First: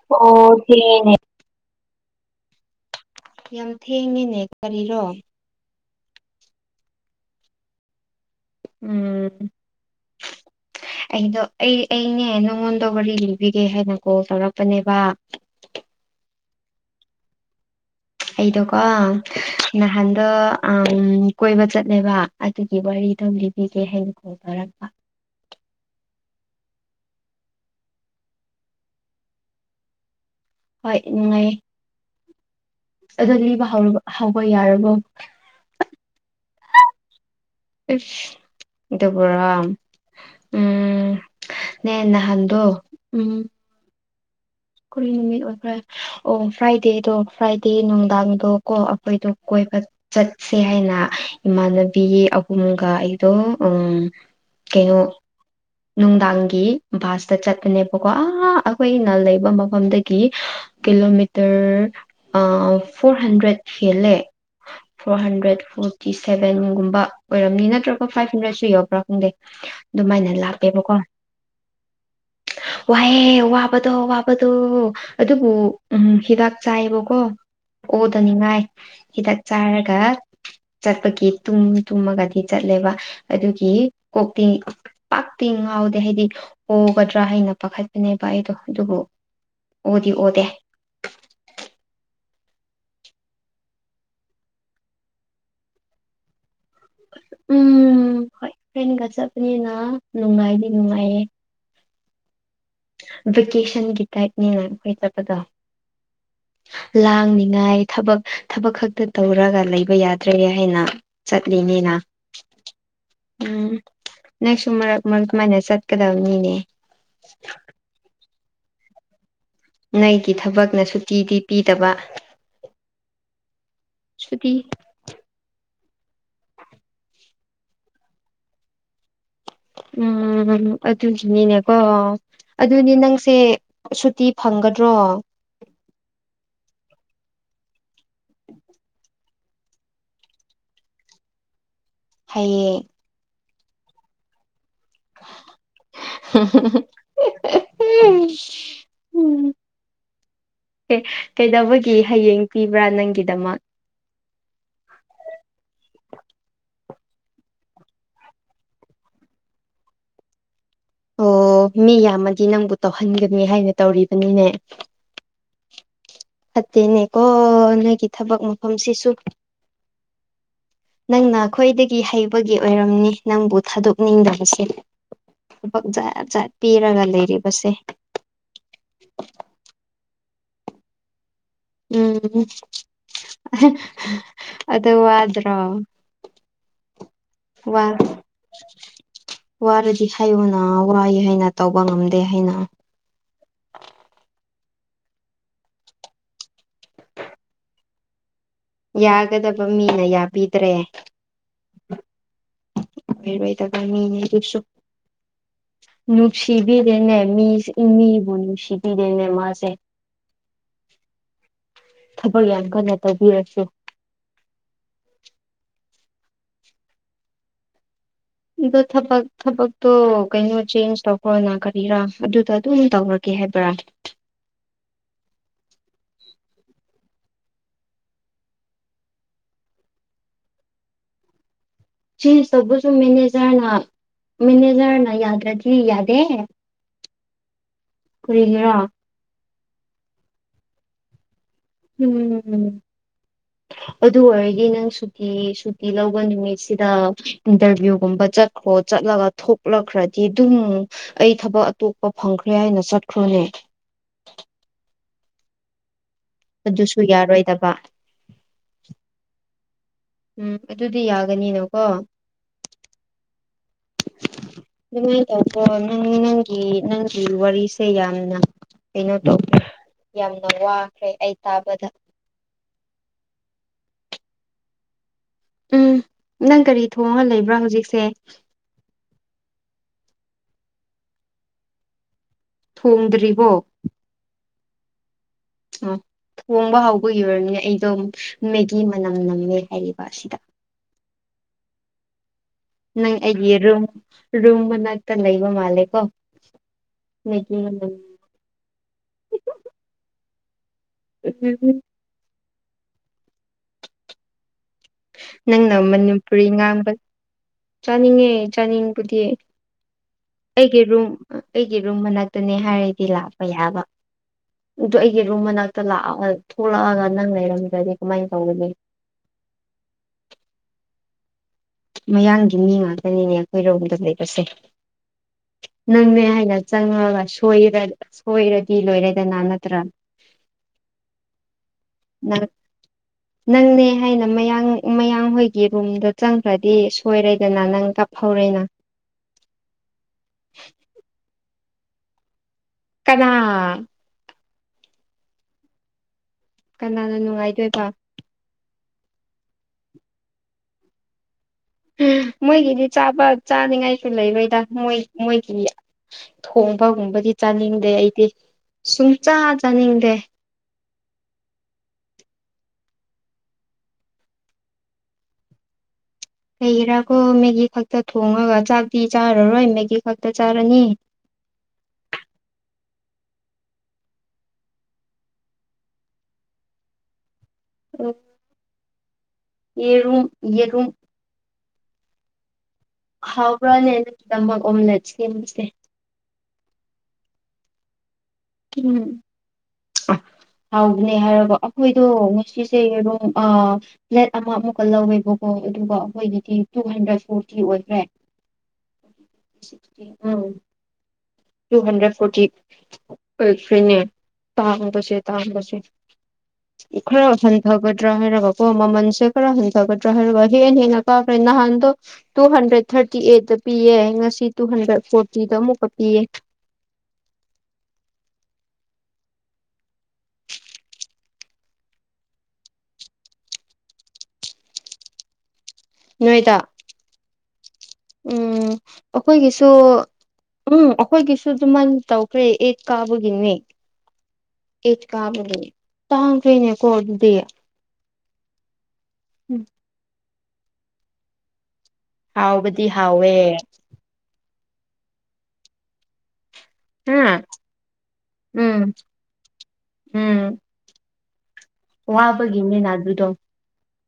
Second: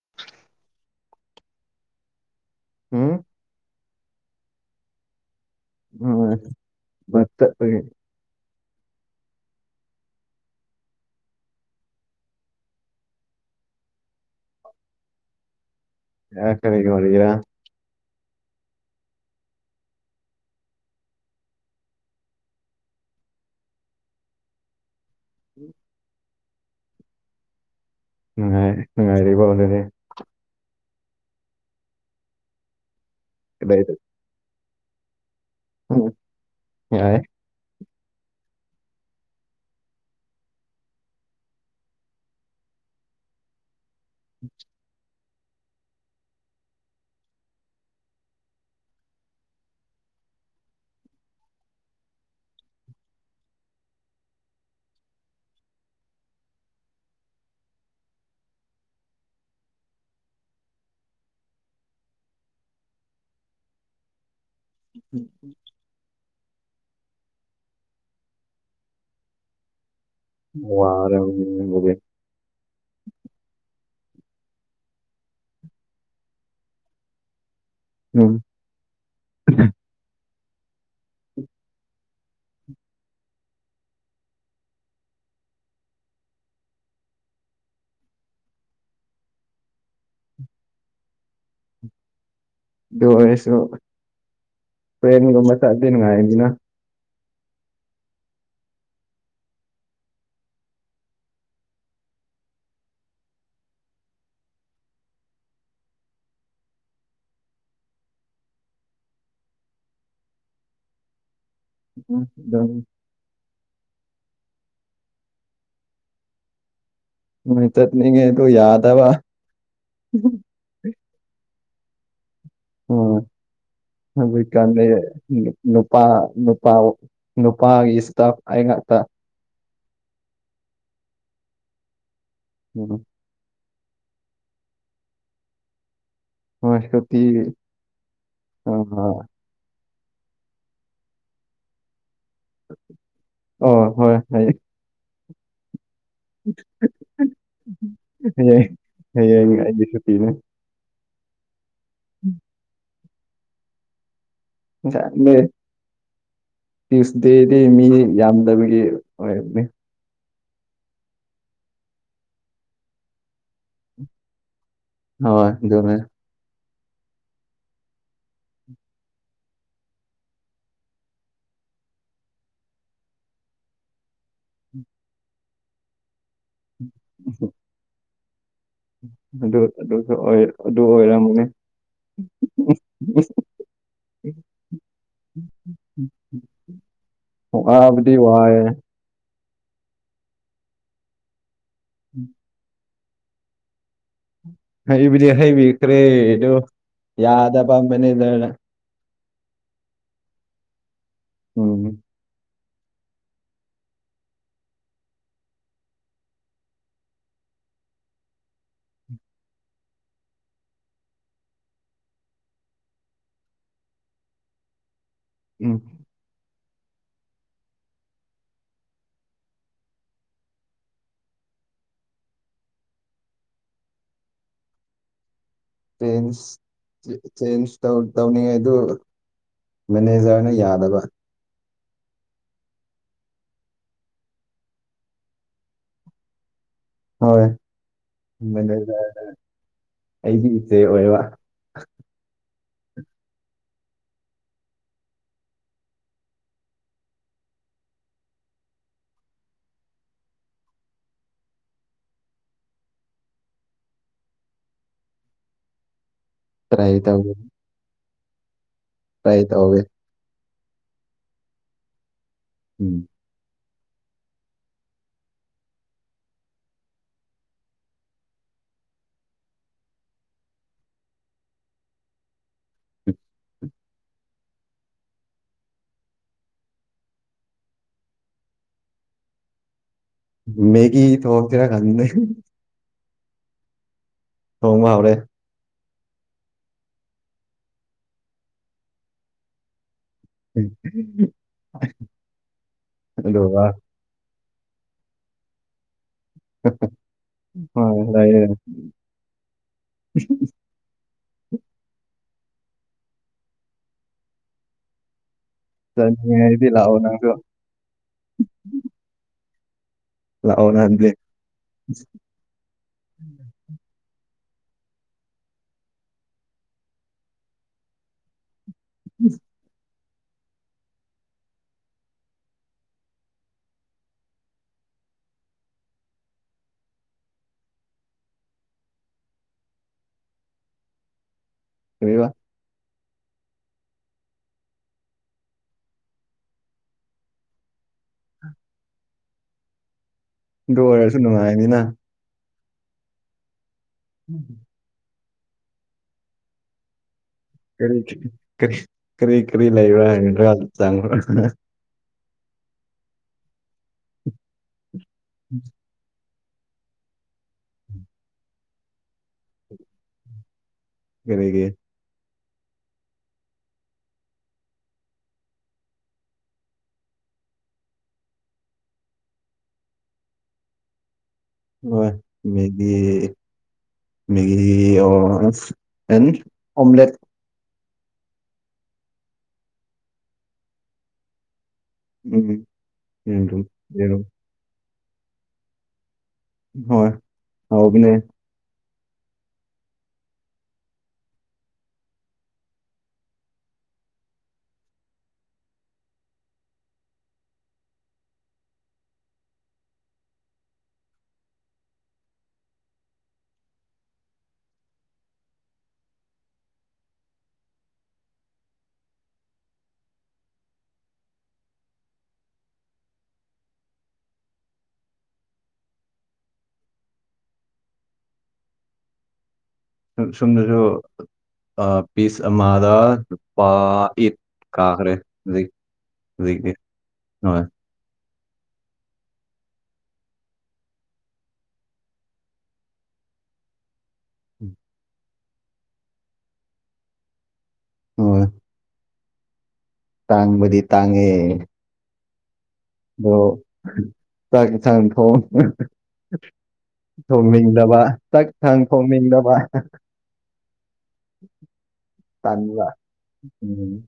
[unintelligible] ꯍꯨꯝ ꯌꯥꯝ ꯊꯦꯡꯉꯤꯅꯦ ꯀꯔꯤꯔꯣ [unintelligible] ꯎꯝ ꯑꯩꯗꯣ ꯑꯩ ꯑꯩꯅꯦ ꯅꯉꯣꯟꯗ ꯋꯥꯔꯤ ꯂꯤꯕꯤꯒꯦ ꯍꯩꯅ ꯀꯣꯜ ꯇꯧꯔꯛꯄꯅꯦꯕ [unintelligible] ꯑꯩꯗꯣꯀꯣ ꯅꯍꯥꯟꯗꯣ ꯑꯥꯝ ꯀꯣꯏꯕ ꯆꯠꯂꯦꯕ ꯑꯗꯨꯒꯤ ꯋꯥꯔꯤꯗꯣ ꯂꯤꯕꯤꯒꯦ ꯍꯩꯅ ꯀꯣꯜ ꯇꯧꯔꯛꯄ [inaudible] ꯅꯨꯡꯉꯥꯏ ꯅꯨꯡꯉꯥꯏꯔꯤꯕꯣ ꯑꯗꯨꯗꯤ ꯍꯣꯏ ꯅꯨꯡꯉꯥꯏꯌꯦ ꯑꯗꯣ ꯂꯤꯕ ꯀꯗꯥꯏꯗ ꯍꯧꯔꯕ ꯍꯧꯕ ꯌꯥꯔꯕꯣ ꯎꯝ ꯌꯥꯏꯌꯦ [unintelligible] ꯏꯐ ꯑꯗꯨꯕꯨꯔꯣ ꯎꯝ ꯅꯦ ꯅꯍꯥꯟꯗꯣ ꯎꯝ [inaudible] ꯀꯔꯤ ꯅꯨꯃꯤꯠ ꯑꯣꯏꯄ꯭ꯔꯥ ꯑꯣ ꯐ꯭ꯔꯥꯏꯗꯦꯗꯣ ꯐ꯭ꯔꯥꯏꯗꯦ ꯅꯨꯡꯗꯥꯡꯗꯣ ꯀꯣ ꯑꯩꯈꯣꯏꯗꯣ ꯀꯣꯏꯕ ꯆꯠꯁꯦ ꯍꯩꯅ ꯏꯃꯥꯟꯅꯕꯤ ꯑꯍꯨꯝꯒ ꯑꯩꯗꯣ ꯑꯪ ꯀꯩꯅꯣ ꯅꯨꯡꯗꯥꯡꯒꯤ ꯕꯥꯁꯇ ꯆꯠꯄꯅꯦꯕꯀꯣ ꯑꯥ ꯑꯩꯈꯣꯏꯅ ꯂꯩꯕ ꯃꯐꯝꯗꯒꯤ ꯀꯤꯂꯣꯃꯤꯇꯔ ꯑꯥ ꯐꯣꯔ ꯍꯟꯗ꯭ꯔꯦꯠ ꯍꯦꯜꯂꯦ ꯐꯣꯔ ꯍꯟꯗ꯭ꯔꯦꯠ ꯐꯣ ꯇꯤ ꯁꯚꯦꯟꯒꯨꯝꯕ ꯑꯣꯏꯔꯝꯅꯤ ꯅꯠꯇ꯭ꯔꯒ ꯐꯥꯏꯚ ꯍꯟꯗ꯭ꯔꯦꯠꯁꯨ ꯌꯧꯕ꯭ꯔꯥ ꯈꯪꯗꯦ ꯗꯨꯃꯥꯏꯅ ꯂꯥ [unintelligible] ꯋꯥꯌꯦ ꯋꯥꯕꯗꯣ ꯋꯥꯕꯗꯣ ꯑꯗꯨꯕꯨ ꯎꯝ ꯍꯤꯗꯥꯛ ꯆꯥꯌꯦꯕꯀꯣ ꯎꯝ ꯑꯣꯗꯅꯤꯡꯉꯥꯏ ꯍꯤꯗꯥꯛ ꯆꯥꯔꯒ ꯆꯠꯄꯒꯤ ꯇꯨꯝ ꯇꯨꯝꯃꯒꯗꯤ ꯆꯠꯂꯦꯕ ꯑꯗꯨꯒꯤ ꯀꯣꯛꯇꯤ ꯇꯤ ꯉꯥꯎꯗꯦ ꯍꯥꯏꯗꯤ ꯑꯣꯒꯗ꯭ꯔꯥ ꯍꯩꯅ ꯄꯥꯈꯠꯄꯅꯦꯕ ꯑꯩꯗꯣ ꯑꯗꯨꯕꯨ ꯑꯣꯗꯤ ꯑꯣꯗꯦ ꯗꯨ ꯑꯣꯏꯔꯁꯨ ꯇ꯭ꯔꯦꯟꯒꯨꯝꯕ ꯆꯠꯂꯗꯤ ꯅꯨꯡꯉꯥꯏꯗꯅ ꯎꯝ ꯍꯣꯏ ꯐ꯭ꯔꯦꯟꯒ ꯆꯠꯄꯅꯤꯅ ꯅꯨꯡꯉꯥꯏꯗꯤ ꯅꯨꯡꯉꯥꯏꯌꯦ ꯚꯦꯀꯦꯁꯟꯒꯤ ꯇꯥꯏꯞꯅꯦꯅ ꯑꯩꯈꯣꯏ ꯆꯠꯄꯗꯣ ꯂꯥꯡꯅꯤꯉꯥꯏ ꯊꯕꯛ ꯊꯕꯛ ꯈꯛꯇ ꯇꯧꯔꯒ ꯂꯩꯕ ꯌꯥꯗ꯭ꯔꯦ ꯍꯥꯏꯅ ꯆꯠꯂꯤꯅꯤꯅ ꯎꯝ ꯑꯗꯨꯝ ꯎꯝ ꯅꯪꯁꯨ ꯃꯔꯛ ꯃꯔꯛ ꯀꯃꯥꯏꯅ ꯆꯠꯀꯗꯝꯅꯤꯅꯦ ꯃꯣꯏ ꯆꯠꯅꯤꯡꯉꯦ ꯑꯗꯣ ꯌꯥꯗꯕꯥ ꯅꯩꯒꯤ ꯊꯕꯛꯅ ꯁꯨꯇꯤꯗꯤ ꯄꯤꯗꯕ ꯎꯨ ꯁꯨꯇꯤ [unintelligible] ꯅꯨꯄꯥ ꯅꯨꯄꯥ ꯅꯨꯄꯥꯒꯤ ꯏꯁꯇꯥꯞ ꯑꯩ ꯉꯥꯛꯇ ꯎꯝ ꯑꯗꯨꯒꯤꯅꯤꯅꯦꯀꯣ ꯑꯗꯨꯗꯤ ꯎꯝ ꯅꯪꯁ ꯁꯦ ꯁꯨꯇꯤ ꯐꯪꯒꯗ꯭ꯔꯣ ꯍꯣꯏ ꯁꯨꯇꯤ ꯑꯥ ꯍꯌꯦꯡ ꯑꯣ ꯍꯣꯏ ꯍꯩ ꯍꯥ ꯍꯥ ꯍ ꯑꯥ ꯑ ꯍꯌꯦ ꯍꯌꯦꯡ ꯑꯩꯗꯤ ꯁꯨꯇꯤꯅꯦ ꯑꯦ ꯀꯩꯗꯧꯕꯒꯤ ꯍꯌꯦꯡ ꯄꯤꯕ꯭ꯔꯥ ꯅꯪꯒꯤꯗꯃꯛ ꯖꯥꯠꯅꯦ ꯇ꯭ꯌꯨꯁꯗꯦꯗꯤ ꯃꯤ ꯌꯥꯝꯗꯕꯒꯤ ꯑꯣꯏꯔꯝꯅꯦ ꯑꯣ ꯃꯤ ꯌꯥꯝꯃꯗꯤ ꯅꯪꯕꯨ ꯇꯣꯍꯟꯒꯅꯤ ꯍꯥꯏꯅ ꯇꯧꯔꯤꯕꯅꯤꯅꯦ ꯍꯣꯏ ꯑꯗꯨꯃꯥꯅ ꯐꯠꯇꯦꯅꯦꯀꯣ ꯅꯣꯏꯒꯤ ꯊꯕꯛ ꯃꯐꯝꯁꯤꯁꯨ ꯅꯪꯅ ꯈꯣꯏꯗꯒꯤ ꯍꯩꯕꯒꯤ ꯑꯣꯏꯔꯝꯅꯤ ꯅꯪꯕꯨ ꯊꯥꯗꯣꯛꯅꯤꯡꯗꯕꯁꯦ ꯊꯕꯛ ꯖꯥ ꯖꯥꯠ ꯄꯤꯔꯒ ꯂꯩꯔꯤꯕꯁꯦ ꯑꯗꯨ ꯑꯗꯨꯁꯨ ꯑꯣꯏ ꯑꯗꯨ ꯑꯣꯏꯔꯝꯒꯅꯦ ꯎꯝ ꯑꯍꯦ ꯍꯥ ꯑꯗꯨ ꯋꯥꯗ꯭ꯔꯣ ꯋꯥ ꯋꯥꯕꯗꯤ ꯋꯥꯌꯦ ꯋꯥꯔꯗꯤ ꯍꯥꯏꯌꯣꯅ ꯋꯥꯏ ꯍꯥꯏꯅ ꯇꯧꯕ ꯉꯝꯗꯦ ꯍꯩꯅ ꯍꯩꯕꯨꯗꯤ ꯍꯩꯕꯤꯈ꯭ꯔꯦ ꯗꯣ ꯌꯥꯗꯕ ꯃꯥꯅꯦꯖꯔꯅ ꯌꯥꯒꯗꯕ ꯃꯤꯅ ꯌꯥꯕꯤꯗ꯭ꯔꯦ ꯎꯝ ꯔꯣꯏꯗꯕꯥ ꯃꯤꯅꯦ ꯗꯨꯁꯨ ꯅꯨꯡꯁꯤꯕꯤꯗꯦꯅꯦ ꯃꯤꯁ ꯃꯤꯕꯨ ꯅꯨꯡꯁꯤꯕꯤꯗꯦꯅꯦ ꯃꯥꯁꯦ ꯊꯕꯛ ꯌꯥꯝ ꯀꯟꯅ ꯇꯧꯕꯤꯔꯣꯏ [inaudible] ꯎꯝ ꯑꯗꯣ ꯊꯕꯛ ꯊꯕꯛꯇꯣ ꯀꯩꯅꯣ ꯆꯦꯟꯖ ꯇꯧꯈ꯭ꯔꯣꯅ ꯀꯔꯤꯔꯥ ꯑꯗꯨꯗ ꯑꯗꯨꯝ ꯇꯧꯔꯥ ꯀꯦ ꯍꯦꯕ꯭ꯔꯥ ꯇ꯭ꯔꯦꯟꯁ ꯆ ꯆꯦꯟꯁ ꯇꯧ ꯇꯧꯅꯤꯉꯥꯏꯗꯨ ꯃꯦꯅꯦꯖꯔꯅ ꯌꯥꯗꯕ ꯆꯦꯟꯁ ꯇꯧꯕꯁꯨ ꯃꯦꯅꯦꯖꯔꯅ ꯃꯦꯅꯦꯖꯔꯅ ꯌꯥꯗ꯭ꯔꯗꯤ ꯌꯥꯗꯦ ꯍꯣꯏ ꯀꯔꯤꯒꯤꯔꯥ ꯃꯦꯅꯦꯖꯔꯅ ꯑꯩꯒꯤ ꯏꯆꯦ ꯑꯣꯏꯕ ꯎꯝ ꯑꯗꯨ ꯑꯣꯏꯔꯗꯤ ꯅꯪ ꯁꯨꯇꯤ ꯁꯨꯇꯤ ꯂꯧꯕ ꯅꯨꯃꯤꯠꯁꯤꯗ ꯏꯟꯇꯔꯚ꯭ꯌꯨꯒꯨꯝꯕ ꯆꯠꯈ꯭ꯔꯣ ꯆꯠꯂꯒ ꯊꯣꯛꯂꯛꯈ꯭ꯔꯗꯤ ꯇꯨꯝ ꯑꯩ ꯊꯕꯛ ꯑꯇꯣꯞꯄ ꯐꯪꯈ꯭ꯔꯦ ꯍꯥꯏꯅ ꯆꯠꯈ꯭ꯔꯣꯅꯦ ꯇ꯭ꯔꯥꯏ ꯑꯗꯨꯁꯨ ꯇꯧꯒꯦ ꯌꯥꯔꯣꯏꯗꯕ ꯇ꯭ꯔꯥꯏ ꯇꯧꯒꯦ ꯎꯝ ꯑꯗꯨꯗꯤ ꯌꯥꯒꯅꯤꯅꯀꯣ ꯎꯝ [inaudible] ꯑꯗꯨꯃꯥꯏꯟ ꯇꯧꯈ꯭ꯔꯣ ꯅꯪ ꯅꯪꯒꯤ ꯅꯪꯒꯤ ꯋꯥꯔꯤꯁꯦ ꯌꯥꯝꯅ ꯀꯩꯅꯣ ꯇꯧ ꯌꯥꯝꯅ ꯋꯥꯈ꯭ꯔꯦ ꯑꯩ ꯇꯥꯕꯗ ꯎꯝ ꯅꯪ ꯀꯔꯤ ꯊꯣꯡꯉꯥ ꯂꯩꯕ꯭ꯔꯥ ꯍꯧꯖꯤꯛꯁꯦ ꯃꯦꯒꯤ ꯊꯣꯡꯁꯤꯔꯥ ꯈꯪꯗꯦ ꯊꯣꯡꯗ꯭ꯔꯤꯕꯣ ꯊꯣꯡꯕ ꯍꯧꯔꯦ ꯎꯝ ꯊꯣꯡꯕ ꯍꯧꯕꯒꯤ ꯑꯣꯏꯔꯝꯅꯤꯅꯦ ꯑꯩꯗꯣ ꯃꯦꯒꯤ ꯃꯅꯝ ꯅꯝꯃꯦ ꯍꯥꯏꯔꯤꯕ ꯑꯁꯤꯗ [inaudible] ꯅꯪ ꯑꯩꯒꯤ ꯑꯗꯨꯒ ꯔꯨꯝ ꯔꯨꯝ ꯃꯅꯥꯛꯇ ꯂꯩꯕ ꯃꯥꯜꯂꯦꯀꯣ ꯂꯩꯇꯦ ꯍꯣꯏ [unintelligible] ꯂꯩꯌꯦ [inaudible] [unintelligible] ꯅꯪꯅ ꯃꯅꯤꯄꯨꯔꯤ ꯆꯠꯅꯤꯡꯉꯥꯏꯗꯤ ꯉꯥꯡꯕ ꯂꯥꯛꯑꯣ ꯅꯪꯁꯨ ꯆꯥꯅꯤꯡꯉꯦ ꯆꯥꯅꯤꯡꯕꯨꯗꯤ ꯂꯥꯛꯑꯣ ꯑꯩꯒꯤ ꯔꯨꯝ ꯅꯍꯥꯟꯗꯤ ꯑꯩꯒꯤ ꯔꯨꯝ ꯃꯅꯥꯛꯇꯅꯦ ꯍꯥꯏꯔꯗꯤ ꯂꯥꯛꯄ ꯌꯥꯕ ꯑꯗꯣ ꯑꯩꯒꯤ ꯔꯨꯝ ꯃꯅꯥꯛꯇ ꯂꯥꯛꯑꯣ ꯍꯥꯏꯔ ꯊꯣꯛꯂꯛꯑꯒ ꯅꯪ ꯂꯩꯔꯝꯗ꯭ꯔꯗꯤ ꯀꯃꯥꯏꯟ ꯇꯧꯒꯅꯤ [inaudible] ꯃꯌꯥꯡꯒꯤ ꯃꯤ ꯉꯥꯛꯇꯅꯤꯅꯦ ꯑꯩꯈꯣꯏꯔꯣꯝꯗ ꯂꯩꯕꯁꯦ ꯅꯪꯅꯦ ꯍꯥꯏꯅ ꯆꯪꯉꯒ ꯁꯣꯏꯔ ꯁꯣꯏꯔꯗꯤ ꯂꯣꯏꯔꯦꯗꯅ ꯅꯠꯇ꯭ꯔꯥ ꯀꯔꯤꯕ ꯅꯪ ꯅꯪꯅꯦ ꯍꯥꯏꯅ ꯃꯌꯥꯡ ꯃꯌꯥꯡ ꯍꯣꯏꯒꯤ ꯔꯨꯝꯗ ꯆꯪꯈ꯭ꯔꯗꯤ ꯁꯣꯏꯔꯦꯗꯅ ꯅꯪ ꯀꯞꯍꯧꯔꯦꯅ ꯗꯨ ꯑꯣꯏꯔꯁꯨ ꯅꯨꯡꯉꯥꯏꯅꯤꯅ ꯀꯅꯥ [unintelligible] ꯀꯅꯥꯅ ꯅꯨꯡꯉꯥꯏ ꯀꯔꯤ ꯀꯔꯤ ꯀꯔꯤ ꯀꯔꯤ ꯂꯩꯔꯦ [unintelligible] ꯃꯣꯏꯒꯤꯗꯤ ꯆꯥꯕ ꯆꯥꯅꯤꯡꯉꯥꯏꯁꯨ ꯂꯩꯔꯣꯏꯗ ꯃꯣꯏ ꯃꯣꯏꯒꯤ ꯊꯣꯡꯕꯒꯨꯝꯕꯗꯤ ꯆꯥꯅꯤꯡꯗꯦ ꯑꯩꯗꯤ ꯁꯨꯡꯆꯥꯥ ꯆꯥꯅꯤꯡꯗꯦ ꯀꯔꯤꯒꯤ ꯀꯩꯒꯤꯔꯥꯀꯣ ꯃꯦꯒꯤ ꯈꯛꯇ ꯊꯣꯡꯔꯒ ꯆꯥꯛꯇꯤ ꯆꯥꯔꯔꯣꯏ ꯃꯦꯒꯤ ꯈꯛꯇ ꯆꯥꯔꯅꯤ ꯍꯣꯏ ꯃꯦꯒꯤ ꯃꯦꯒꯤ ꯑꯣꯔ ꯑꯦꯟ ꯑꯣꯝꯂꯦꯠ ꯌꯦꯔꯨꯝ ꯌꯦꯔꯨꯝ ꯎꯝ ꯌꯦꯔꯨꯝ ꯍꯥꯎꯕ꯭ꯔꯥꯅꯦ ꯌꯦꯔꯨꯝ ꯅꯪꯒꯤꯗꯃꯛ ꯑꯣꯝꯂꯦꯠ ꯁꯦꯝꯕꯁꯦ ꯍꯣꯏ ꯍꯥꯎꯕꯅꯦ ꯎꯝ ꯍꯥꯎꯕꯅꯦ ꯍꯥꯏꯒ ꯑꯈꯣꯏꯗꯣ ꯉꯁꯤꯁꯦ ꯌꯦꯔꯨꯝ ꯑꯥ ꯄ꯭ꯂꯦꯠ ꯑꯃ ꯑꯃꯨꯛꯀ ꯂꯧꯋꯦꯕꯀꯣ ꯑꯗꯨꯒ ꯑꯈꯣꯏꯒꯤꯗꯤ ꯇꯨ ꯍꯟꯗ꯭ꯔꯦꯠ ꯐꯣꯔꯇꯤ ꯑꯣꯏꯈ꯭ꯔꯦ [inaudible] ꯇꯨ ꯍꯟꯗ꯭ꯔꯦꯠ ꯐꯣꯔꯇꯤ ꯑꯣꯏꯈ꯭ꯔꯦꯅꯦ ꯇꯥꯡꯕꯁꯦ ꯇꯥꯡꯕꯁꯦ [inaudible] ꯈꯔ ꯍꯟꯊꯒꯗ꯭ꯔꯥ ꯍꯥꯏꯔꯒꯀꯣ ꯃꯃꯟꯁꯦ ꯈꯔ ꯍꯟꯊꯒꯗ꯭ꯔꯥ ꯍꯥꯏꯒ ꯍꯦꯟ ꯍꯦꯟꯅ ꯀꯥꯈ꯭ꯔꯦ ꯅꯍꯥꯟꯗꯣ ꯇꯨ ꯍꯟꯗ꯭ꯔꯦꯠ ꯊꯥꯔꯇꯤ ꯑꯩꯗꯠꯇ ꯄꯤꯌꯦ ꯉꯁꯤ ꯇꯨ ꯍꯟꯗ꯭ꯔꯦꯠ ꯐꯣꯔꯇꯤꯗ ꯑꯃꯨꯛꯀ ꯄꯤꯌꯦ ꯁꯣꯝꯗꯁꯨ ꯑꯥ ꯄꯤꯁ ꯑꯃꯥꯗ ꯅꯨꯄꯥ ꯑꯦꯠ ꯀꯥꯈ꯭ꯔꯦ ꯅꯣꯏꯗ ꯍꯧꯖꯤꯛꯇꯤ ꯍꯣꯏ ꯎꯝ ꯑꯈꯣꯏꯒꯤꯁꯨ ꯎꯝ ꯑꯈꯣꯏꯒꯤꯁꯨ ꯑꯗꯨꯃꯥꯏꯅ ꯇꯧꯈ꯭ꯔꯦ ꯑꯦꯠ ꯀꯥꯕꯒꯤꯅꯦ ꯑꯦꯠ ꯀꯥꯕꯒꯤ ꯇꯥꯡꯈ꯭ꯔꯦꯅꯦꯀꯣ ꯑꯗꯨꯗꯤ ꯍꯣꯏ ꯎꯝ ꯇꯥꯡꯕꯗꯤ ꯇꯥꯡꯉꯦ ꯍꯥꯎꯕꯗꯤ ꯍꯥꯎꯋꯦ ꯑꯗꯣ ꯆꯥꯛ ꯏꯟꯁꯥꯡ ꯊꯣꯡ ꯍꯥ ꯊꯣꯡꯅꯤꯡꯗꯕ ꯆꯥꯛ ꯏꯟꯁꯥꯡ ꯎꯝ ꯊꯣꯡꯅꯤꯡꯗꯕ [inaudible] ꯇꯟꯕ ꯋꯥꯕꯒꯤꯅꯦꯅꯥ ꯑꯗꯨꯗꯣ ꯎꯝ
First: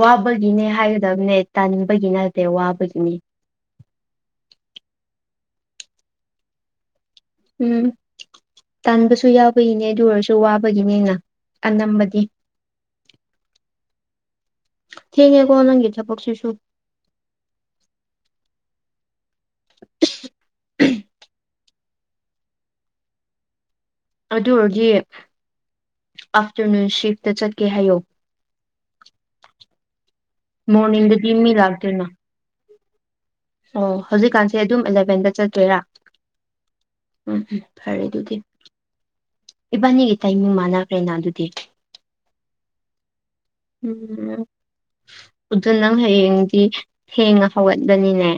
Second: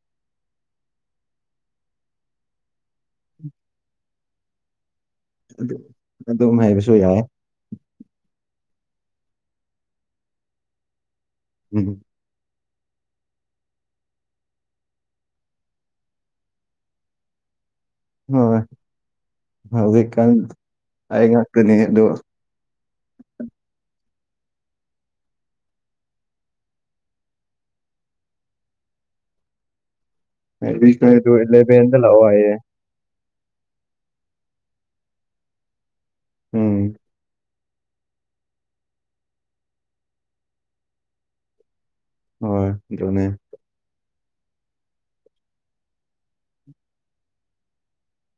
ꯋꯥꯕꯒꯤꯅꯦ ꯍꯥꯏꯒꯗꯕꯅꯦ ꯇꯟꯕꯒꯤ ꯅꯠꯇꯦ ꯋꯥꯕꯒꯤꯅꯦ ꯑꯗꯨ ꯑꯗꯨꯝ ꯍꯥꯏꯕꯁꯨ ꯌꯥꯏ ꯎꯝ ꯇꯟꯕꯁꯨ ꯌꯥꯎꯕꯒꯤꯅꯦ ꯑꯗꯨ ꯑꯣꯏꯔꯁꯨ ꯋꯥꯕꯒꯤꯅꯦꯅ ꯎꯝ ꯑꯅꯝꯕꯗꯤ ꯊꯦꯡꯉꯦꯀꯣ ꯅꯪꯒꯤ ꯊꯕꯛꯁꯤꯁꯨ ꯍꯣꯏ ꯍꯧꯖꯤꯛꯀꯥꯟ ꯑꯩ ꯉꯥꯛꯇꯅꯤ ꯑꯗꯨ ꯑꯗꯨ ꯑꯣꯏꯔꯗꯤ ꯑꯥꯐꯇꯔꯅꯨꯟ ꯁꯤꯐꯇ ꯆꯠꯀꯦ ꯍꯥꯏꯌꯣ ꯃꯣꯔꯅꯤꯡꯗꯗꯤ ꯃꯤ ꯑꯦꯜꯂꯚꯦꯟꯗ ꯂꯥꯛꯇꯣꯏꯅ ꯂꯥꯛꯑꯣ ꯍꯥꯏꯌꯦ ꯑꯣ ꯍꯧꯖꯤꯛꯀꯥꯟꯁꯦ ꯑꯗꯨꯝ ꯑꯦꯂꯚꯦꯟꯗ ꯆꯠꯇꯣꯏꯔꯥ ꯎꯝ ꯎꯝ ꯎꯝ ꯐꯔꯦ ꯑꯗꯨꯗꯤ ꯏꯕꯥꯅꯤꯒꯤ ꯇꯥꯏꯃꯤꯡ ꯃꯥꯟꯅꯈ꯭ꯔꯦꯅ ꯑꯗꯨꯗꯤ ꯍꯣꯏ ꯑꯗꯨꯅꯦ [unintelligible] ꯑꯗꯨ ꯅꯪ ꯍꯌꯦꯡꯗꯤ ꯊꯦꯡꯅ ꯍꯧꯒꯠꯂꯅꯤꯅꯦ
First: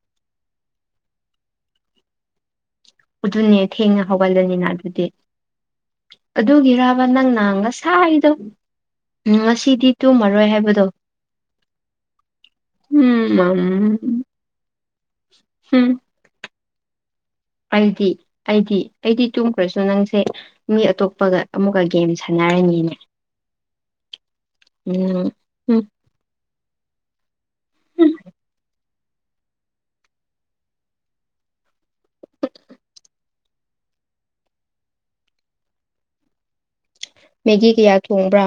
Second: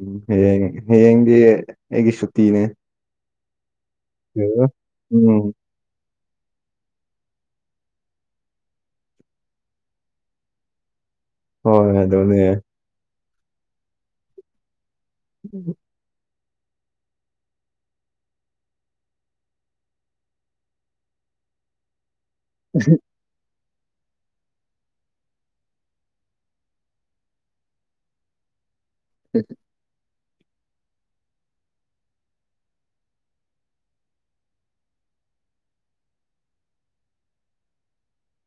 ꯎꯝ ꯍꯌꯦꯡ ꯍꯌꯦꯡꯗꯤ ꯑꯩꯒꯤ ꯁꯨꯇꯤꯅꯦ ꯑꯗꯨꯅꯦ ꯊꯦꯡꯅ ꯍꯧꯒꯠꯂꯅꯤꯅ ꯑꯗꯨꯗꯤ ꯎꯝ ꯑꯗꯨꯒꯤꯔꯕ ꯅꯪꯅ ꯉꯁꯥꯏꯗꯣ ꯎꯝ ꯉꯁꯤꯗꯤ ꯇꯨꯝꯃꯔꯣꯏ ꯍꯥꯏꯕꯗꯣ ꯍꯣꯏ ꯑꯗꯨꯅꯦ [unintelligible] ꯃꯝ [unintelligible] ꯑꯩꯗꯤ ꯑꯩꯗꯤ ꯑꯩꯗꯤ ꯇꯨꯝꯈ꯭ꯔꯁꯨ ꯅꯪꯁꯦ ꯃꯤ ꯑꯇꯣꯞꯄꯒ ꯑꯃꯨꯛꯀ ꯒꯦꯝꯁꯦ ꯁꯥꯟꯅꯔꯅꯤꯅꯦ ꯎꯝ [unintelligible] [unintelligible] [inaudible] ꯃꯦꯒꯤ ꯀꯌꯥ ꯊꯣꯡꯕ꯭ꯔꯥ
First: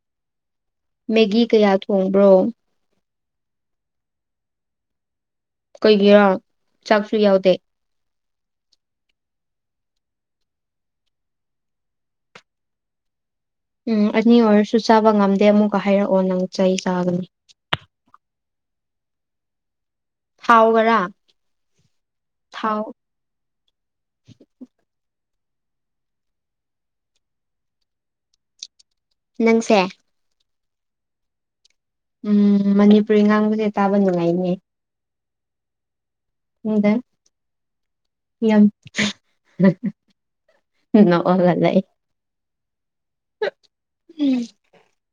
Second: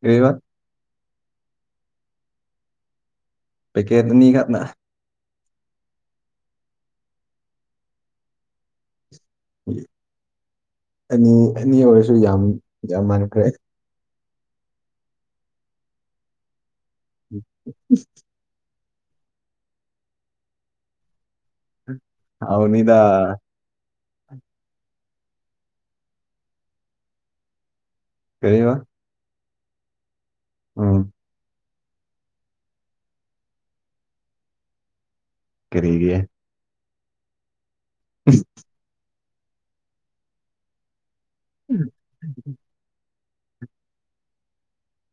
ꯀꯔꯤꯕ ꯃꯦꯒꯤ ꯀꯌꯥ ꯊꯣꯡꯕ꯭ꯔꯣ ꯄꯦꯀꯦꯠ ꯑꯅꯤ ꯈꯥꯛꯅ ꯀꯩꯒꯤ ꯆꯥꯛꯁꯨ ꯌꯥꯎꯗꯦ ꯑꯅꯤ ꯑꯅꯤ ꯑꯣꯏꯔꯁꯨ ꯌꯥꯝ ꯌꯥꯝ ꯌꯥꯃꯟꯈ꯭ꯔꯦ ꯎꯝ ꯑꯅꯤ ꯑꯣꯏꯔꯁꯨ ꯆꯥꯕ ꯉꯝꯗꯦ ꯑꯃꯨꯛꯀ ꯍꯥꯏꯔꯛꯑꯣ ꯅꯪ ꯆꯩ ꯆꯥꯒꯅꯤ [inaudible] ꯍꯥꯎꯕꯔꯥ ꯍꯥꯎꯅꯤꯗ ꯀꯔꯤꯕ ꯅꯪꯁꯦ ꯎꯝ ꯎꯝ ꯃꯅꯤꯄꯨꯔꯤ ꯉꯥꯡꯕꯖꯦ ꯇꯥꯕ ꯅꯨꯡꯉꯥꯏꯅꯦ ꯀꯔꯤꯒꯤ ꯈꯪꯗꯦ ꯌꯥꯝ [unintelligible] ꯅꯣ [inaudible]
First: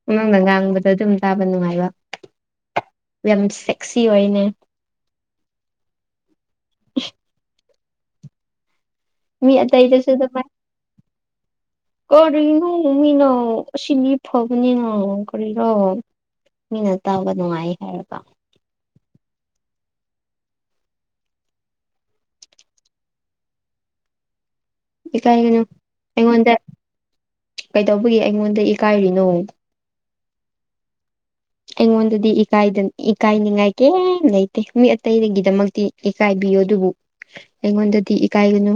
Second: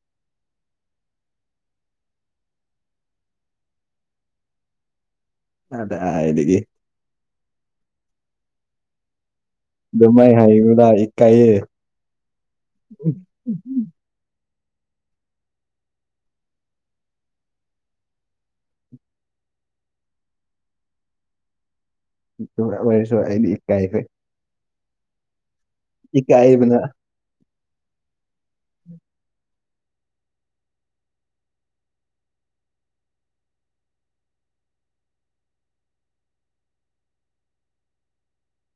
ꯎꯝ ꯅꯪꯅ ꯉꯥꯡꯕꯗ ꯑꯗꯨꯝ ꯇꯥꯕ ꯅꯨꯡꯉꯥꯏꯕ ꯌꯥꯝ ꯁꯦꯛꯁꯤ ꯑꯣꯏꯅꯦ ꯑꯗꯥꯏꯗꯒꯤ [inaudible] ꯃꯤ ꯑꯇꯩꯗꯁꯨ ꯑꯗꯨꯝ ꯑꯗꯨꯃꯥꯏ ꯍꯥꯏꯒꯅꯨꯗ ꯢꯀꯥꯏꯌꯦ ꯀꯔꯤꯅꯣ ꯃꯤꯅ [unintelligible] ꯐꯕꯅꯤꯅ ꯀꯔꯤꯔ ꯃꯤꯅ ꯇꯥꯕ ꯅꯨꯡꯉꯥꯏꯌꯦ ꯍꯥꯏꯔꯒ [unintelligible] ꯑꯣꯏꯔꯁꯨ ꯑꯩꯗꯤ ꯏꯀꯥꯏꯈ꯭ꯔꯦ ꯏꯀꯥꯏꯒꯅꯨ ꯑꯩꯉꯣꯟꯗ ꯏꯀꯥꯏꯕꯅ ꯀꯩꯗꯧꯕꯒꯤ ꯑꯩꯉꯣꯟꯗ ꯏꯀꯥꯏꯔꯤꯅꯣ ꯑꯩꯉꯣꯟꯗꯗꯤ ꯏꯀꯥꯏꯗ ꯏꯀꯥꯏꯅꯤꯡꯉꯥꯏ ꯀꯦꯝ ꯂꯩꯇꯦ ꯃꯤ ꯑꯇꯩꯒꯤꯗꯃꯛꯇꯤ ꯏꯀꯥꯏꯕꯤꯌꯨ ꯑꯗꯨꯕꯨ ꯑꯩꯉꯣꯟꯗꯗꯤ ꯏꯀꯥꯏꯒꯅꯨ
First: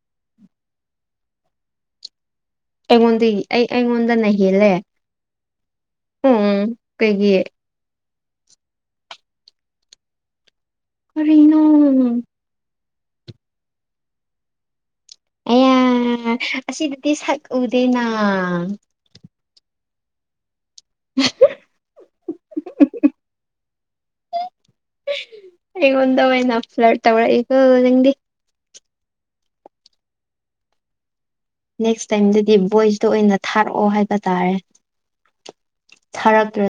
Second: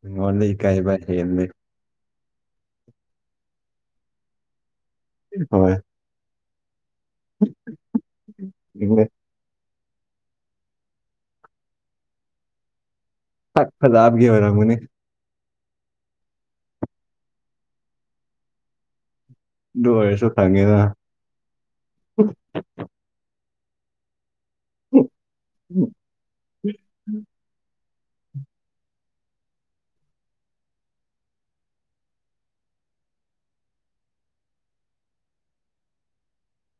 ꯅꯪꯉꯣꯟꯗ ꯏꯀꯥꯏꯕ ꯍꯦꯜꯂꯦ ꯑꯩꯉꯣꯟꯗꯒꯤ ꯑꯩ ꯑꯩꯉꯣꯟꯗꯅ ꯍꯦꯜꯂꯦ ꯍꯣꯏ [unintelligible] ꯀꯩꯒꯤ [inaudible] ꯀꯔꯤꯅꯣ ꯁꯛ ꯐꯖꯕꯒꯤ ꯑꯣꯢꯔꯝꯒꯅꯤ ꯑꯦ ꯑꯁꯤꯗꯗꯤ ꯁꯛ ꯎꯗꯦꯅ ꯑꯗꯨ ꯑꯣꯏꯔꯁꯨ ꯐꯪꯉꯦꯗ [inaudible] ꯑꯩꯉꯣꯟꯗ ꯑꯣꯢꯅ ꯐ꯭ꯂꯔꯠ ꯇꯧꯔꯛꯏꯀꯣ ꯅꯪꯗꯤ ꯅꯦꯛꯁ ꯇꯥꯏꯝꯗꯗꯤ ꯚꫭꯏꯁꯇ ꯑꯣꯏꯅ ꯊꯥꯔꯛꯑꯣ ꯍꯥꯏꯕ ꯇꯥꯔꯦ ꯊꯔꯛꯇ꯭ꯥꯔꯦ